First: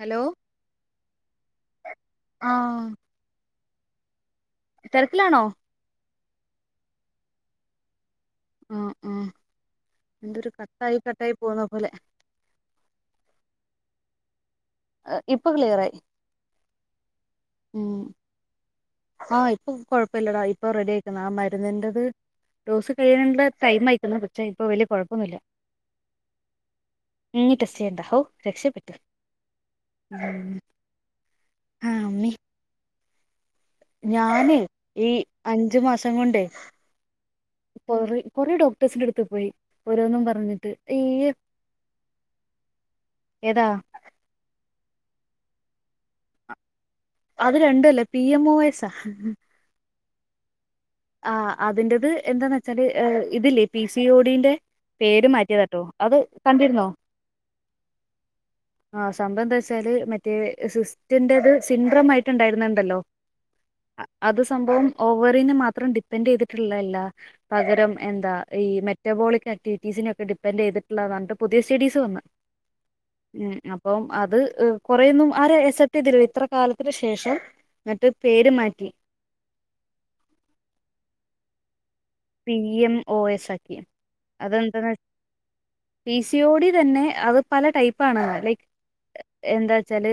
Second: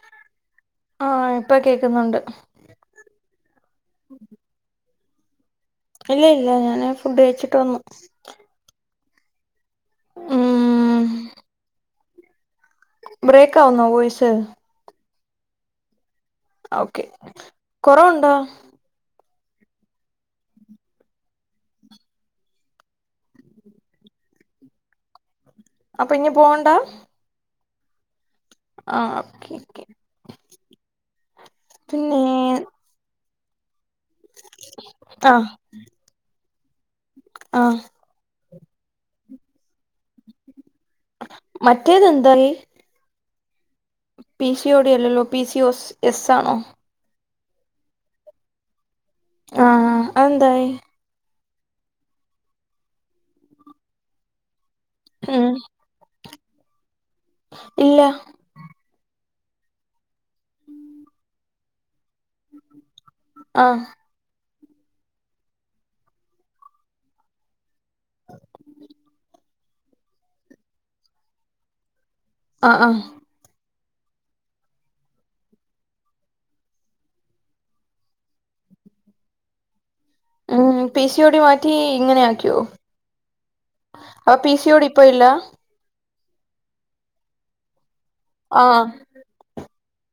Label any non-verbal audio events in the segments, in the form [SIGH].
Hello ആഹ് ഇപ്പ കേക്കുന്നുണ്ട് ആഹ് തെരക്കിലാണോ ഇല്ല ഇല്ല ഞാന് ഫുഡ് കഴിച്ചിട്ട് വന്നു ആഹ് ആഹ് എന്തൊരു കട്ടായി ഉം കട്ടായി പോന്ന പോലെ ബ്രേക്ക് ആവുന്നോ വോയിസ്? ഇപ്പൊ ക്ലിയറായി ആഹ് ഓക്കെ ഉം കൊറവൊണ്ടോ? ആഹ് ഇപ്പൊ കൊഴപ്പയില്ലടാ ഇപ്പൊ റെഡിയായിരിക്ക്ന്ന് ആ മരുന്നിൻ്റെത് ഡോസ് കഴിയാനുള്ള ടൈം ആയിരിക്കുന്നു പക്ഷെ ഇപ്പൊ വലിയ കുഴപ്പൊന്നുമില്ല അപ്പൊ ഇനി പോകണ്ട ഇനി ടെസ്റ്റ് ചെയ്യണ്ട ഹോ രക്ഷപ്പെട്ടു ഓക്കെ ഓക്കെ ആഹ് പിന്നെ അമ്മേ ഞാനെ ഈ ആഹ് അഞ്ചു മാസം കൊണ്ടേ ആഹ് കൊറെ കൊറെ ഡോക്ടേഴ്സിന്റെ എടുത്ത് പോയി ഓരോന്നും പറഞ്ഞിട്ട് അയ്യോ മറ്റേത് എന്തായി ഏതാ പിസിഓഡി അല്ലല്ലോ പി സി ഒസ് എസ് ആണോ അത് രണ്ടും അല്ല പി എം ഒ എസാ ആഹ് ആഹ് ആഹ് അതെന്തായി ആഹ് അതിന്റേത് എന്താന്ന് വെച്ചാല് ഇതില്ലേ പി സി ഓഡിന്റെ പേര് ഉം മാറ്റിയത് ആട്ടോ അത് കണ്ടിരുന്നോ ഇല്ല ആഹ് സംഭവം എന്താവേച്ചാല് മറ്റേ സിസ്റ്റിന്റേത് സിൻഡ്രം ആയിട്ട് ആയിട്ടുണ്ടാരുന്നുണ്ടല്ലോ ആഹ് അത് സംഭവം ഓവറിന്ന് മാ അത്രം ഡിപ്പെൻഡറ്റ് ചെയ്തിട്ടുള്ളല്ല പകരം എന്താ ഈ മെറ്റാബോളിക് ആക്ടിവിറ്റീസിനെ ഒക്കെ ഡിപ്പെൻഡറ്റ് ചെയ്തിട്ടുള്ള ഏതാണ്ട് പുതിയ സിഡീസ് വന്നു ആഹ് ആഹ് ഉം അപ്പം അത് കൊറെയൊന്നും ആരെ അസെപ്റ്റ് ചെയ്തില്ല ഇത്ര കാലത്തിന് ശേഷം എന്നിട്ട് പേര് മാറ്റി ആ പി സി ഓ ഡി മാറ്റി ഇങ്ങനെ ആക്കി പി എം ഒ എസ് ആക്കി പി സി ഓടി അതെന്താന്ന് ഇപ്പ വെച്ചാ ഇല്ല പി സി ഓ ഡി തന്നെ അത് പല ടൈപ്പ് ആണ് ലൈക്ക് ആഹ് എന്താ വച്ചാല്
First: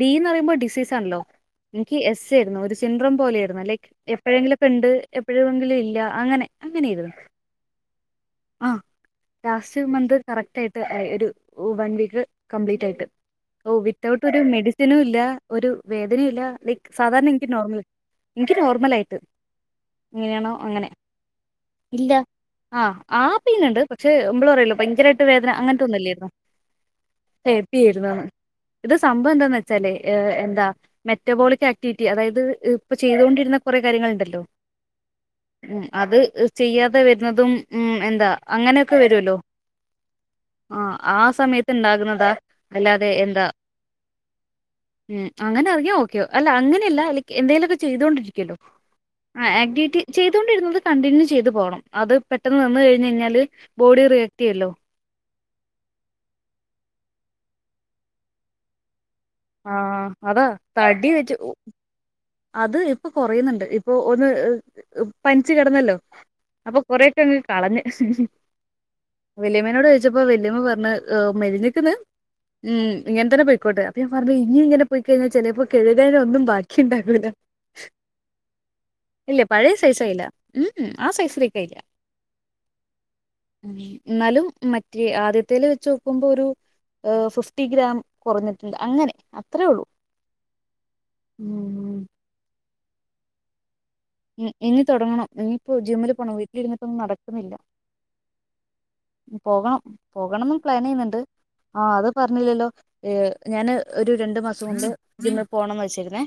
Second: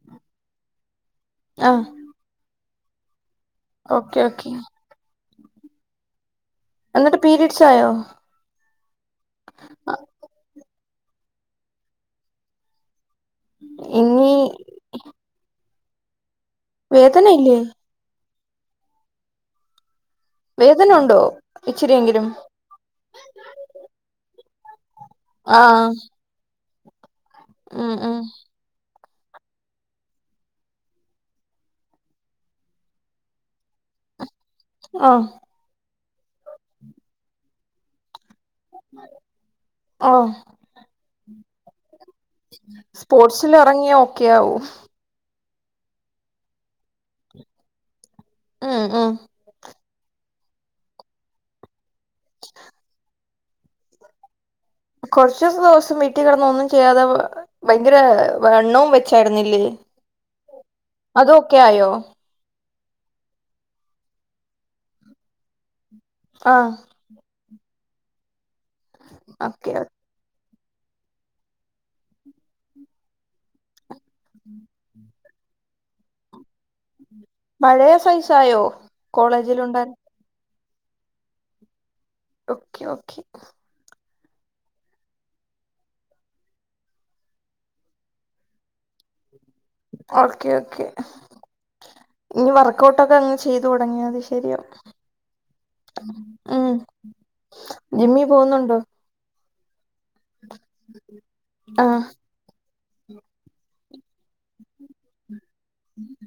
ഡി എന്ന് പറയുമ്പോ ഡിസീസ് ആണല്ലോ ആഹ് എനിക്ക് എസ് ആയിരുന്നു ഒരു യന്ത്രം പോലെ ആയിരുന്നു ലൈക്ക് എപ്പോഴെങ്കിലും ഓക്കെ ഉണ്ട് എപ്പോഴെങ്കിലും ഒക്കെ ഇല്ല അങ്ങനെ എന്നിട്ട് പീരിയഡ്സ് ആയോ ആഹ് ലാസ്റ്റ് മന്ത്‌ കറക്റ്റ് ആയിട്ട് ഒരു വൺ വീക്ക് കംപ്ലീറ്റ് ആയിട്ട് ഓഹ് വിത്ത്ഔട്ട് ഇനി ഒരു മെഡിസിനും ഇല്ല ഒരു വേദനയും ഇല്ല ലൈക്ക് സാധാരണ വേദന എനിക്ക് ഇല്ലേ നോർമൽ എനിക്ക് നോർമൽ ആയിട്ട് എങ്ങനെയാണോ വേദന ഉണ്ടോ ഇച്ചിരിയെങ്കിലും ആഹ് ആ പെയിനുണ്ട് പക്ഷേ നമ്മള് പറയില്ലേ ഭയങ്കരമായിട്ട് വേദന അങ്ങനത്തെ ആഹ് ഒന്നും ഇല്ലാരുന്നു ഉം ഹേപ്പിരുന്നു ഉം ഇത് സംഭവം എന്താന്ന് വെച്ചാലേ ഏഹ് എന്താ മെറ്റാബോളിക് ആക്ടിവിറ്റി അതായത് ഇപ്പൊ ചെയ്തൊണ്ടിരുന്ന കുറേ കാര്യങ്ങൾ ഉണ്ടല്ലോ ആഹ് ഉമ് അത് ചെയ്യാതെ വരുന്നതും ഉമ് എന്താ അങ്ങനൊക്കെ വരുവല്ലോ ഓ ഉണ്ടാകുന്നതാ സ്പോർട്സിൽ ഇറങ്ങിയാ ഒക്കെയാവും ഉമ് അങ്ങനെ ഇറങ്ങിയാ ഓക്കെ അല്ല അങ്ങനെയല്ല എന്തേലുമൊക്കെ ചെയ്തോണ്ടിരിക്കുമല്ലോ ഉം ഉം ആഹ് ആക്ടിവിറ്റി ചെയ്തുകൊണ്ടിരുന്നത് കണ്ടിന്യൂ ചെയ്ത് പോണം അത് പെട്ടെന്ന് നിന്ന് കഴിഞ്ഞാല് ബോഡി റിയാക് കിട്ടിയല്ലോ കുറച്ചു ദിവസം വീട്ടിൽ കിടന്ന് ഒന്നും ചെയ്യാതെ ഭയങ്കര വണ്ണവും ച്ചാട്ന്നില്ലേ ആഹ് അതാ തടി വെച്ച് അതൊക്കെ ആയോ അത് ഇപ്പൊ കൊറയുന്നുണ്ട് ഇപ്പൊ ഒന്ന് പനിച്ച് കിടന്നല്ലോ ആഹ് അപ്പൊ കൊറെ ങും കളഞ്ഞ് ഓക്കെ വല്യമനോട്ചോദി ഇതിപ്പ വെല്ലിമ്മ പറഞ്ഞ് മെലിഞ്ക്ക്ണ് ഉ ഇങ്ങനെ തന്നെ പോയിക്കോട്ടെ അപ്പൊ ഞാൻ പറഞ് ഇനി ഇങ്ങനെ പോയിക്കഴിഞ്ഞാൽ ചിലപ്പോ കെഴുകലൊ ഒന്നും ബാക്കി ഉണ്ടാകൂല്ല പഴയ സൈസായോ കോളേജിൽ ഉണ്ടാ യി ഉംഉം ആ സൈസ് റിക്കയില്ല ഓക്കെ ഓക്കേ ഉ എന്നാലും മറ്റേ ആദ്യത്തേല് വെച്ച് നോക്കുമ്പോ ഒരു ഹ് ഫിഫ്റ്റി ഗ്രാം കൊറഞ്ഞിട്ടില്ല അങ്ങനെ അത്രേ ഉള്ളൂ ഓക്കെ ഓക്കെ ഉം ഇഞ്ഞ് വർക്കഔട്ടൊക്കെ ങ്ങ് ചെയ്ത് തൊടങ്ങിയാ തി. ഇന്ന് തൊടങ്ങണം ഇഞ്ഞ്പ്പോ ജിമ്മില് പോണം ഉം വീട്ട്ല്ര്ന്ന്ട്ടൊന്നും നടക്ക്ന്നില്ല. ജിമ്മി പോകുന്നുണ്ടോ? പോകണം പോകണംന്ന് പ്ലാനെ യ്യ്ന്നുണ്ട് ആഹ് അത് പർഞ്ഞില്ലല്ലോ ഏഹ്. ഞാന് ഒരു രണ്ട് മാസം കൊണ്ട് ഇന്ന് പോണംന്ന് വെചേ ക്ക്ണെ.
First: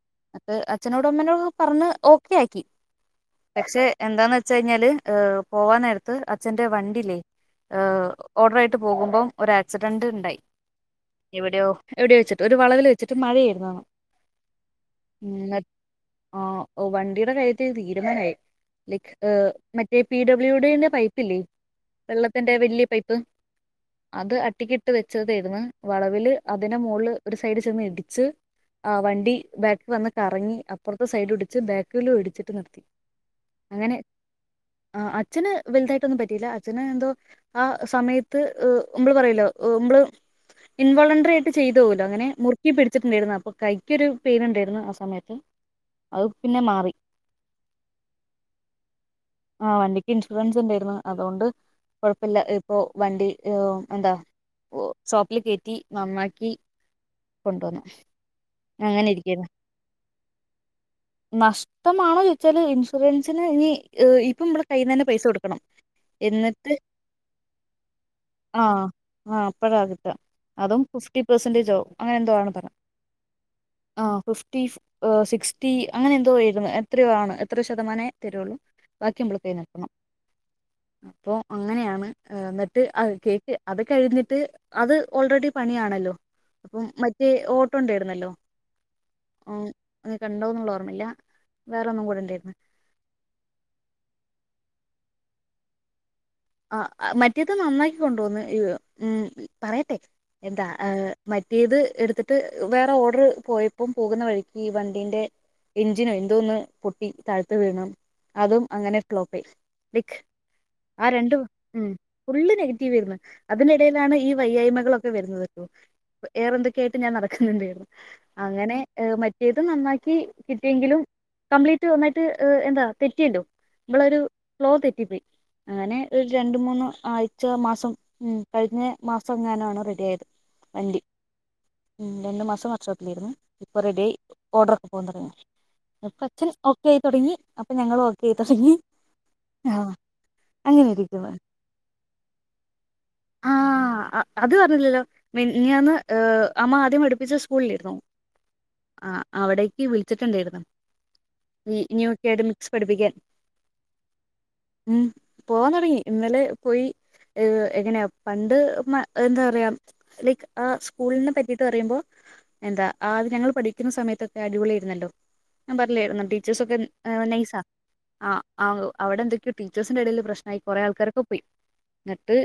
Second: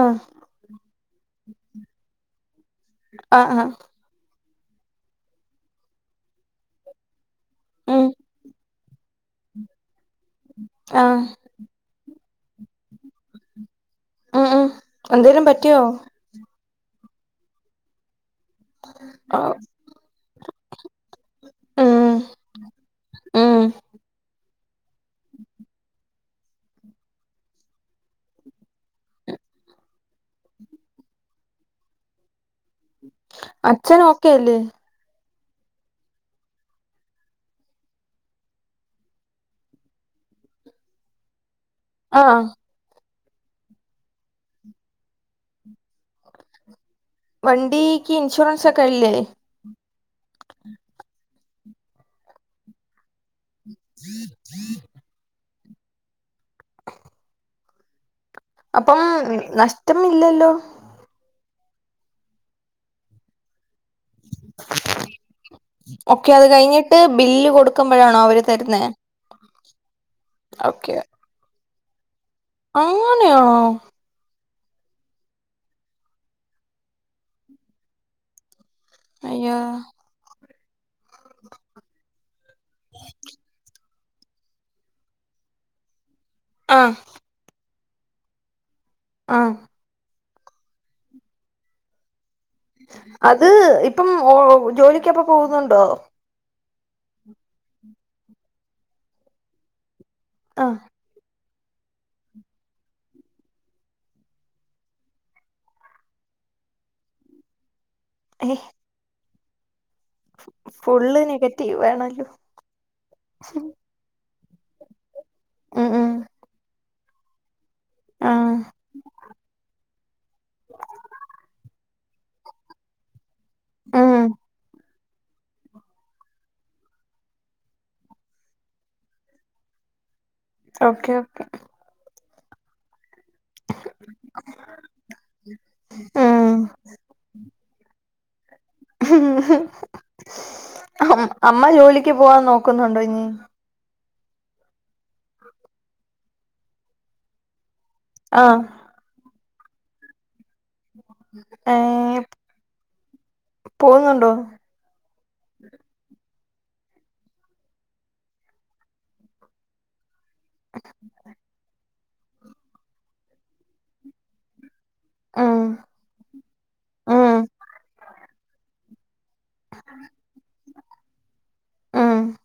ആഹ് ഹേ അച്ഛനോടും അമ്മനോടും പർഞ്ഞ് ഓക്കെ ആക്കി ആഹ് ആഹ് പക്ഷെ എന്താന്ന് വെച്ചയ്ഞ്ഞാൽ ഹ് പോവാൻ നേര്ത്ത് അച്ഛന്റെ വ ട്ടിലെ ഉം ഹ് ഓർഡർ ആയിട്ട് പോക്മ്പോം ഒരാക്സിഡന്റ് ണ്ടായി. ആഹ് എവിടെയോ എവിടെയോ വെച്ച്ട്ട് ഒരു വളവ്ൽ വെച്ച്ട്ട് മഴയേര് ന്നോണം. ആഹ് എന്തേലും പറ്റിയോ? ആ വണ്ടിടെ കാര്യത്ത് തീര്മാനായി ലെക്ക് ആഹ് മ പി പി ഡബ്ല്യുഡേന്റെ പൈപ്പി ല്ലേ? ഉം വെള്ളത്തിന്റെ വല്യ പൈപ്പ് ഉം അത് അട്ടിക്കിട്ട് വെച്ചതയ്ര്ന്ന് വളവില് അതിനെ മോള്ല് ഒരു സൈഡിൽ ചെന്ന് ഇടിച്ച് ആഹ് വണ്ടി ബാക്ക് വന്ന് കറങ്ങി അപ്പൊർത്തെ സൈഡ് ഇട്ച്ച് ബാക്കിലും ഇട്ച്ചിട്ട് നിർത്തി. അങ്ങനെ അച്ഛന് ഓക്കെയല്ലേ? ആഹ് അച്ഛന് വല്തായിട്ടൊന്ന് പ ഇല്ല അച്ഛന് എന്തോ ആഹ് സമയത്ത് ഹ് മ്മള് പറയല്ലോ ഹ് മ്മള് ഇൻവോളഡ്രിയിട്ട് ചെയ്തോവു ലോ അങ്ങനെ ആഹ് മു മുറുക്കി പിടിച്ചിട്ടുണ്ടായിരുന്നു പെട്ച്ച്ട്ട്ണ്ടാരുന്നു അപ്പൊ കൈക്കൊരു പെയിൻ ണ്ടായിരുന്നു ആഹ് സമയത്ത് അത് പിന്നെ മാറി. വണ്ടീക്ക് ഇൻഷുറൻസ് ഒക്കെ ല്ലേ? ആഹ് വണ്ടിക്ക് ഇൻഷുറൻസ് ഉണ്ടായിരുന്നു അതോണ്ട് കൊഴപ്പല്ല ഹ് പ്പോ വണ്ടി. യേഹോ എന്താ ഷോപ്പ്ൽ കേറ്റി നന്നാക്കി കൊണ്ടോന്നെ അപ്പം നഷ്ടം ഇല്ലല്ലോ? നഷ്ടമാണോ ചോയിച്ചാല് ഇൻഷുറൻസിന് ഇനി ഇപ്പ മ്മളെ കയ്യിന്നന്നെ പൈസ കൊടുക്കണം. ഓക്കെ അത് എന്നിട്ട് കഴിഞ്ഞിട്ട് ബില്ല് കൊടുക്കുമ്പോഴാണോ അവര് തര്ന്നേ? ആഹ് ആഹ് അപ്പഴാ കിട്ട അതും ഫിഫ്റ്റി പെർസന്റേജ് ആവും അങ്ങനെ എന്തോ ആണ് പറ അങ്ങനെയാണോ? ആഹ് ഫിഫ്റ്റി ഹ് സിക്സ്റ്റി അങ്ങനെ എന്തോ ഏയ്ന്ന് എത്രയോ ആണ് എത്ര ശതമാനെ തരുള്ളൂ. ബാക്കി മ്മള് അയ്യോ കൈന്ന എർക്കണം. അപ്പൊ അങ്ങനെയാണ് ഹ് ന്ന്ട്ട് അഹ് കേട്ട് അത് കഴിഞ്ഞിട്ട് അത് ഓൾറെഡി പണിയാണല്ലോ അപ്പം ആഹ് മ ഓട്ടോ ണ്ടായിര്ന്നല്ലോ ആഹ് ഉം അഹ് കണ്ടോ ന്ന്ള്ള ഓർമ്മല്ല വേറെന്നും കൂടെ ണ്ടായിരുന്നു. അത് ഇപ്പം ഓഹ് ജോലിക്കൊപ്പം പോവുന്നുണ്ടോ? ആഹ് മറ്റേത് നന്നായിക്കൊണ്ടോന്ന് ഹ് ഉം പറയട്ടെ എന്താ ആഹ് ഹ് മ ഇത് എട്ത്ത്ട്ട് വേറെ ഓർഡർ പോയപ്പം പോകുന്ന വഴിക്ക് ഈ വണ്ടിന്റെ എഞ്ചിനോ എന്തോന്ന് പൊട്ടി താഴ്ത്ത് വീണം ഏഹ് അതും അങ്ങനെ ഫ്ളോപ്പസ് ലൈക്ക് ആഹ് ഫുള്ള് രണ്ട് നെഗറ്റീവ് ഉം വേണല്ലോ ഫുള്ള് നെഗറ്റീവ് ആയിരുന്ന്. അതിൻ്റെടാലാണ് ഈ വയ്യായ്മകളൊക്കെ വരുന്നത് ഉം ഉം പ്പോ ഏറെ എന്തൊക്കെയായിട്ട് ഞാൻ നടക്ക്ന്ന്ണ്ടായിരുന്നു. ആഹ് അങ്ങനെ ഹ് മറ്റേത് നന്നാക്കി കിട്ടിയെങ്കിലും കംപ്ലീ റ്റ് നന്നായിട്ട് ഹ് എന്താ തെറ്റിയല്ലോ നമ്മളൊരു ഉം ഫ്ലോ തെറ്റിപ്പോയി. അങ്ങനെ ഒരു രണ്ട്, മൂന്ന് ആഴ്ച മാസം ഉം കഴിഞ്ഞ മാസം ങ്ങനാണ് റെഡി ആയത്. വണ്ടി ഓക്കേ ഓക്കേ ഉം രണ്ട് മാസം വർക്ക് ഷോപ്പിലായിരുന്നു ഇപ്പ റെഡി ആയി ഓർഡർ പ്പൊ ന്താണ്. ഉം [UNINTELLIGIBLE] ഓക്കെ ആയി തൊടങ്ങി അപ്പ ഞങ്ങളും ഓക്കെ ആയി തൊടങ്ങി. ഇരിക്കുന്നു അമ്മ ജോലിക്ക് പോവാൻ നോക്കുന്നുണ്ടോ ഇനി ആഹ് അത് പറഞ്ഞില്ലല്ലോ മനിഞ്ഞാന്ന് അമ്മ ആദ്യം പഠിപ്പിച്ച സ്കൂളിലെരുന്നോ ആഹ ആ അവിടേക്ക് വിളിച്ചിട്ടുണ്ടായിരുന്നു ന്യൂ ഏഹ് അക്കാഡമിക്സ് പഠിപ്പിക്കാൻ പോകുന്നുണ്ടോ ഉം പോവാൻ തോടങ്ങി ഇന്നലെ പോയി ഹെ എങ്ങനെയാ പണ്ട് മ എന്താ പറയാ ലൈക്ക് ആ സ്കൂളിനെ പറ്റിട്ട് പറയുമ്പോ എന്താ ആ ഞങ്ങൾ പഠിക്കു ന്ന സമയത്തൊക്ക അടിപൊളിയിരുന്നല്ലോ ഉം ഞാൻ പറഞ്ഞായിരുന്നു ടീച്ചേഴ്സ ഒക്കെ ഉം നൈസ ആ അവിടെ എന്തൊക്കെയോ ടീച്ചേഴ്സിന്റെ ഇടയില് പ്രശ്നയി കൊറേ ആൾക്കാരൊക്കെ പോയി ഉം എന്നിട്ട്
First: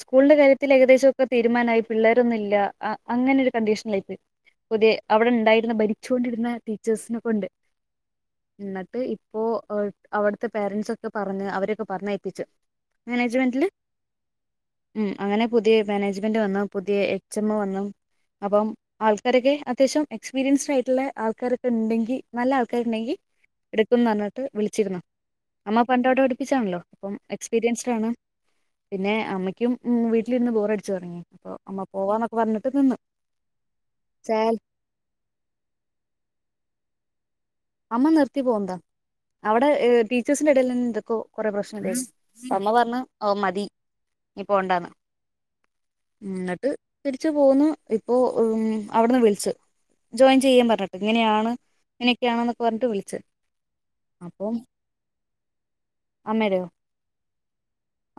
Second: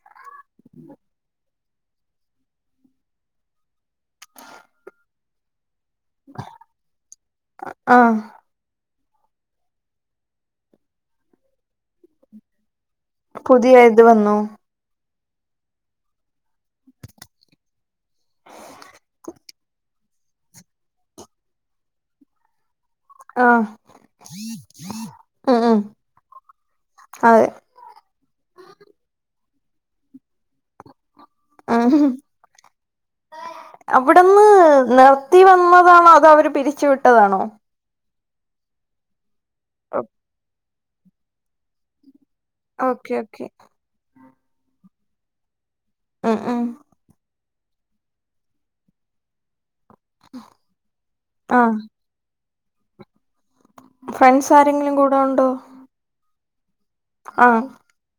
സ്കൂളിന്റെ കാര്യത്തിൽ ഏകദേശംക്കെ തീരുമാനായി പിള്ളേരൊന്നും ഇല്ല ആ അങ്ങനെ ഒരു കണ്ടീഷനില യി പുതിയ അവിടെ ഇണ്ടായിരുന്ന ഭരിചോണ്ടിരുന്ന ടീച്ചേഴ്സിനെ കൊണ്ട് ആഹ് എന്നിട്ട് ഇപ്പോ ഹെ അവിടാതെ പരന്റ്സ് ഒക്കെ പറഞ്ഞ് അവരൊക്കെ പറഞ്ഞയപ്പിച്ചു മാനേജ്മെറ്റിൽ പുതിയ ഇത് വന്നു ഉം അങ്ങനെ പുതിയ മാനേജ്മെന്റ് വന്ന പുതിയ എച്ച് എം വന്നും അപ്പം ആൾക്കാരൊക്കെ അ ത്യാവശ്യം എസ്പീരിയൻസ്ഡ് ആയിട്ടുള്ള ആൾക്കാരൊക്കെ ഇണ്ടെങ്കിൽ നല്ല ആൾക്കാരുണ്ടെങ്കിൽ ആഹ് എടുക്കുന്ന് പറഞ്ഞിട്ട് വിളിച്ചിരുന്നു ഉം ഉം അമ്മ പണ്ടോവിടെ പഠി പ്പിച്ചാണല്ലോ ഉം അതെ എക്സ്പീരിയൻസ് ആണ് പിന്നെ അമ്മയ്ക്കും വീട്ടിലിരുന്ന് ബോർ അടിച്ചു തുറങ്ങി അപ്പൊ അമ്മ ഉം പോവാന്നൊക്കെ പറഞ്ഞിട്ട് നിന്ന് അവിടുന്ന് ച്ചാൽ നിർത്തി വന്നതാണോ അതോ അവര് പിരിച്ചുവിട്ടതാണോ അമ്മ നിർത്തി പോകന്താ അവിടെ ഹെ ടീച്ചേഴ്സിന്റെ ഇടയിൽതന്നെ എന്തൊക്കെ കൊറെ പ്രശ്നം ണ്ടായി അമ്മ പറഞ്ഞ ഓക്കെ ഓ ഓക്കെ മതി ഇനി പോണ്ടാന്ന് ഉം ഉം എന്നിട്ട് തിരിച്ചു പോന്നു ഇപ്പോ ഉം അവിടുന്ന് വിളിച്ചു ജോയിൻ ചെയ്യൻ പറഞ്ഞിട്ട് ഇങ്ങനെയാണ് ആഹ് ക്കെ ആണ് പറഞ്ഞിട്ട് വിളിച് ഫ്രണ്ട്സ് ആരെങ്കിലും കൂടെ ഉണ്ടോ അന്നേരോ ആഹ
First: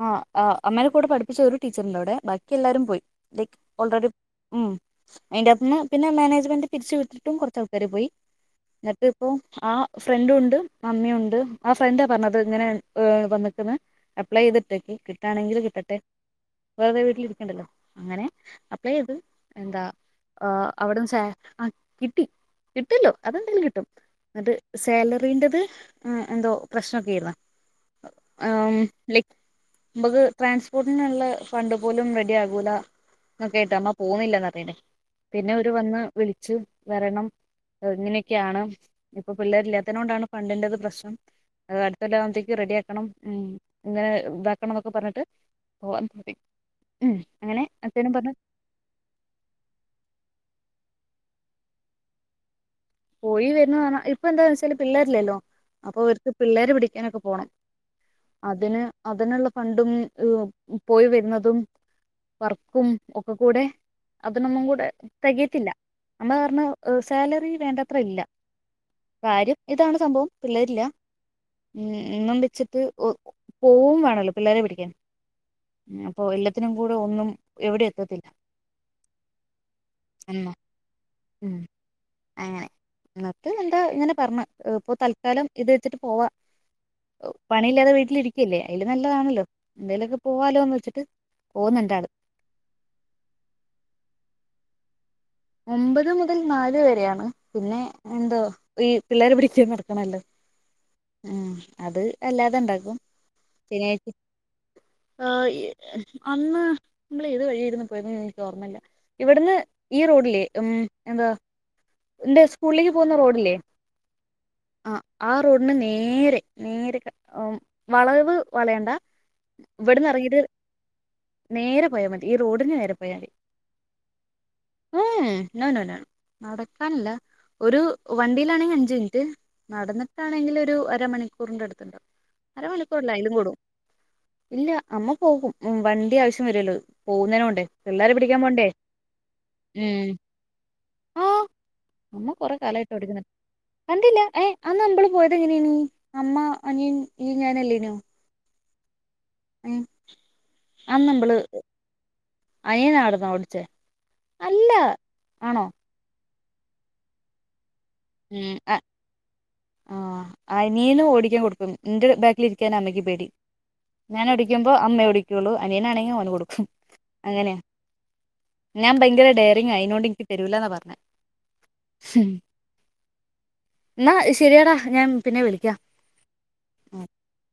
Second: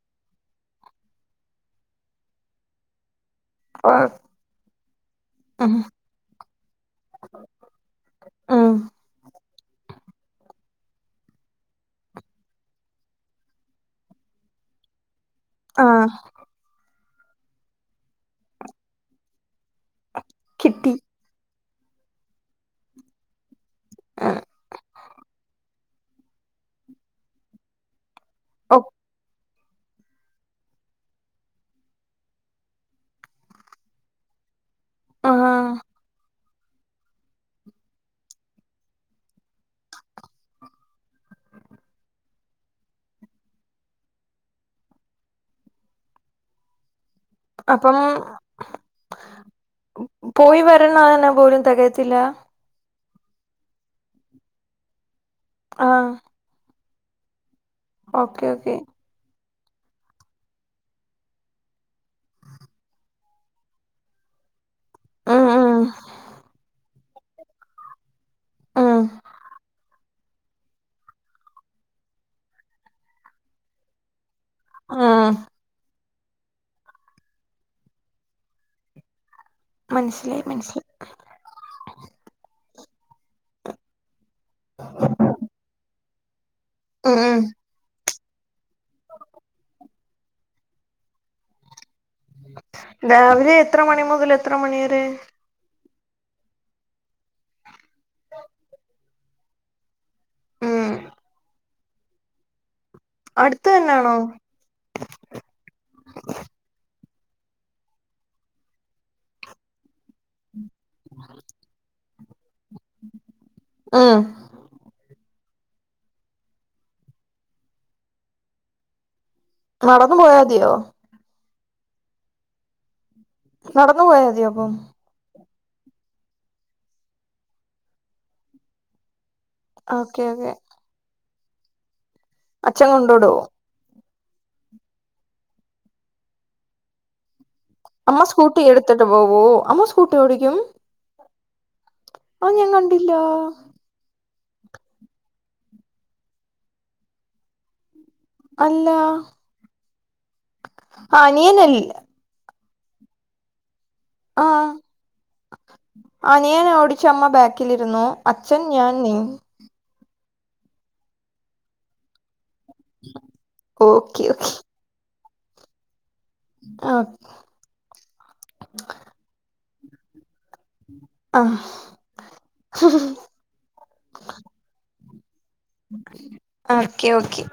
ആ ആ അമ്മേന്റെ കൂടെ പഠിപ്പിച്ച ഒരു ടീച്ചറിന്റെ അവിടെ ബാക്കി എല്ലാരും പോയി ലൈക് ഓൾറെഡി ഉം ഉം അതിന്റെയാകാത്ത്ന്ന് പിന്നെ മാനേജ്മെന്റ് പിരിച്ചവിടുത്തിട്ടും കുറച്ച് ആൾക്കാര് പോയി ഉം എന്നിട്ട് ഇപ്പോ ആ ഫ്രണ്ട ഉണ്ട് മമ്മിയുണ്ട് ആ ഫ്രണ്ട പറഞ്ഞത് ഇങ്ങനെ വന്നിക്കന്ന് അപ്ലൈ ചെയ്തിട്ടൊക്കി കിട്ടാണെങ്കിൽ കിട്ടട്ടെ ആഹ് വെറുതെ വീട്ടിലിരിക്കണ്ടല്ലോ അങ്ങനെ അപ്ലൈ ചെയ്ത് എന്താ ആ കിട്ടി അവിടുന്ന് ച്ചാ ആ കിട്ടി കിട്ടല്ലോ അതെന്തെയാലും കിട്ടും എന്നിട്ട് സാലറീന്റെത് ഹെ എന്തോ പ്രശ്നക്കെ ആയിരുന്നു ആം ഓഹ് ലൈക്ക് മ്മക്ക് ട്രാൻസ്പോർട്ടിനുള്ള ഫണ്ട് പോലും റെഡി ആകൂല എന്നൊക്കെ കേട്ടോ അമ്മ പോകു ന്നില്ലന്ന് പറന്നിനു പിന്നെ അവർ ആഹ് വന്ന് വിളിച്ചു വരണം ഹെ ഇങ്ങനെയൊക്കെയാണ് ഇപ്പൊ പിള്ളേർ ഇല്ലാത്തത് കൊണ്ടാണ് ഫാണ്ടിന്റെറത് പ്രശ്നം ഹെ അടുത്തല്ലാവകുമ്പഴത്തേക്ക് റെഡി ആക്കണം ഉം ഇങ്ങനെ ഇതാക്കണം എന്നൊക്കെ പറഞ്ഞിട്ട് ഓ ന്തി ഉം അങ്ങനെ അപ്പം അച്ഛനും പറഞ്ഞു പോയി വരണന്നെ പോലും തെകയത്തില്ല പോയി വരുന്ന പറഞ്ഞാ ഇപ്പൊ എന്താന്ന് വെച്ചാല് പിള്ളേരില്ലല്ലോ അപ്പൊ ആഹ് ഒർക്ക് പിള്ളേര് പിടിക്കാനൊക്കെ പോണം ഓക്കെ ഓക്കെ അതിന് അതിനുള്ള ഫണ്ടും ഏഹ് പോയി വരുന്നതും വർക്കും ഒക്കകൂടെ അതിനൊന്നും കൂടെ ഉം തെകിയത്തില്ല ഉം അമ്മപറഞ്ഞ സാലറി വേണ്ടത്ര ഇല്ല ഉം കാര്യം ഇതാണ് സംഭവം പിള്ളരില്ല ഉം എന്നും വെച്ചിട്ട് പോവും വേണല്ലോ പിള്ളേരെ പിടിക്കാൻ ഉം അപ്പൊ എല്ലാത്തിനും കൂടെ ഒന്നും എവിടെ എത്തത്തില്ല മനസ്സിലായി എന്ന് മനസ്സിലായി ഉം അങ്ങനെ എന്നിട്ട് എന്താ ഇങ്ങനെ പറഞ്ഞു ഇപ്പൊ തൽക്കാലം ഇതെച്ചിട്ട് പോവാ ഉം ഉം പ യില്ലാതെ വീട്ടിലിരിക്കല്ലേ അയില് നല്ലതാണല്ലൊ എന്തേലൊക്കെ പൂവാലോ എന്നോച്ചിട്ട് പോവുന്നൊണ്ടാള്. രാവിലെ എത്ര മണി മുതൽ എത്ര മണിവരെ. ഒമ്പത് മുതൽ നാല് വരെയാണ് പിന്നെ എന്തോ ഈ പിള്ളേരെ പിടിച്ച് നടക്കണല്ലോ. ഉം ആഹം അത് അല്ലാതെണ്ടാക്കും അടുത്ത് ശനിയാ തന്നാണോ ആയി അന്ന് നമ്മൾ ഏത് വഴിയാരുന്നു പോയത് എനിക്ക് ഓർമ്മല്ല. ഇവിട്ന്ന് ഈ റോഡ്. ഉം എന്താ ഉസ്കൂളിലേക്ക് പോവുന്ന റോഡില്ലെ ഉം അഹ് ആ റോഡിന് നേരെ നേരെക വളവ് വളയണ്ട. ഇവിട്ന്ന് നടന്നു എറങ്ങീട്ട് പോയാതിയോ നേരെ പോയാമതി ഈ റോഡിന് നേരെ പോയമതി. നടന്ന് പോയാമതിയൊ അപ്പം. ഏഹ് നൊ നോ നൊ നടക്കാനല്ല ഒരു വണ്ടിയിലാണെങ്കി അഞ്ച്മിനിറ്റ്. ഓക്കെ ഓക്കെ നടന്നിട്ടാണെങ്കില് ഒരു അരമണിക്കൂറിന്റെ അടുത്തുണ്ടാവും അച്ഛൻ അരമണിക്കൂറല്ല കൊണ്ടോടോ അയ്ലും കൂടും. ഇല്ല അമ്മ പോകും വണ്ടി ആവശ്യം വരൂല്ലോ പോവുന്നന് കൊണ്ടേ. അമ്മ സ്കൂട്ടി എടുത്തിട്ട് പോവോ അമ്മ ഉം സ്കൂട്ടി ഓടിക്കും. ആ അമ്മ കൊറെ അയ്ഞാൻ കാലായിട്ട് കണ്ടില്ലാ. ഓടിക്കുന്ന് കണ്ടില്ല എഹ് അന്ന നമ്മള് പോയത് എങ്ങനേനു അമ്മ അനിയൻ നി ഞാനല്ലേനു. അല്ല ഏഹ് അന്ന്മ്മള് അനിയനല്ല അനിയ്യ ന്നാരുനു ഓടിച്ചെ ആഹ് അനിയൻ ഓടിച്ച് അമ്മ ബാക്കിലിരുന്നു. ഉം അച്ഛൻ അ ഞാൻ നീ അനിയനു ഓടിക്കാൻ കൊടുക്കും എന്റെ ബാഗിലി രിക്കാൻ അമ്മക്ക്പേടി ഓക്കെ ഓക്കെ ഞാനോടിക്കുമ്പൊ അമ്മയോടിക്കൂള്ളു അനിയാണെങ്കി ഓന് കൊടുക്കു. ആഹ് അങ്ങനെയാ ഞാൻ ഭയങ്കര ഡെയറിങ അയ്നോണ്ട് എനിക്ക് തരൂലാന പറ അഹ് ഹ്ഹ്ഹ് എന്നാ ശരിയെടാ ഞാൻ പിന്നെ വിളിക്കാം. ആക്കെ ഓക്കെ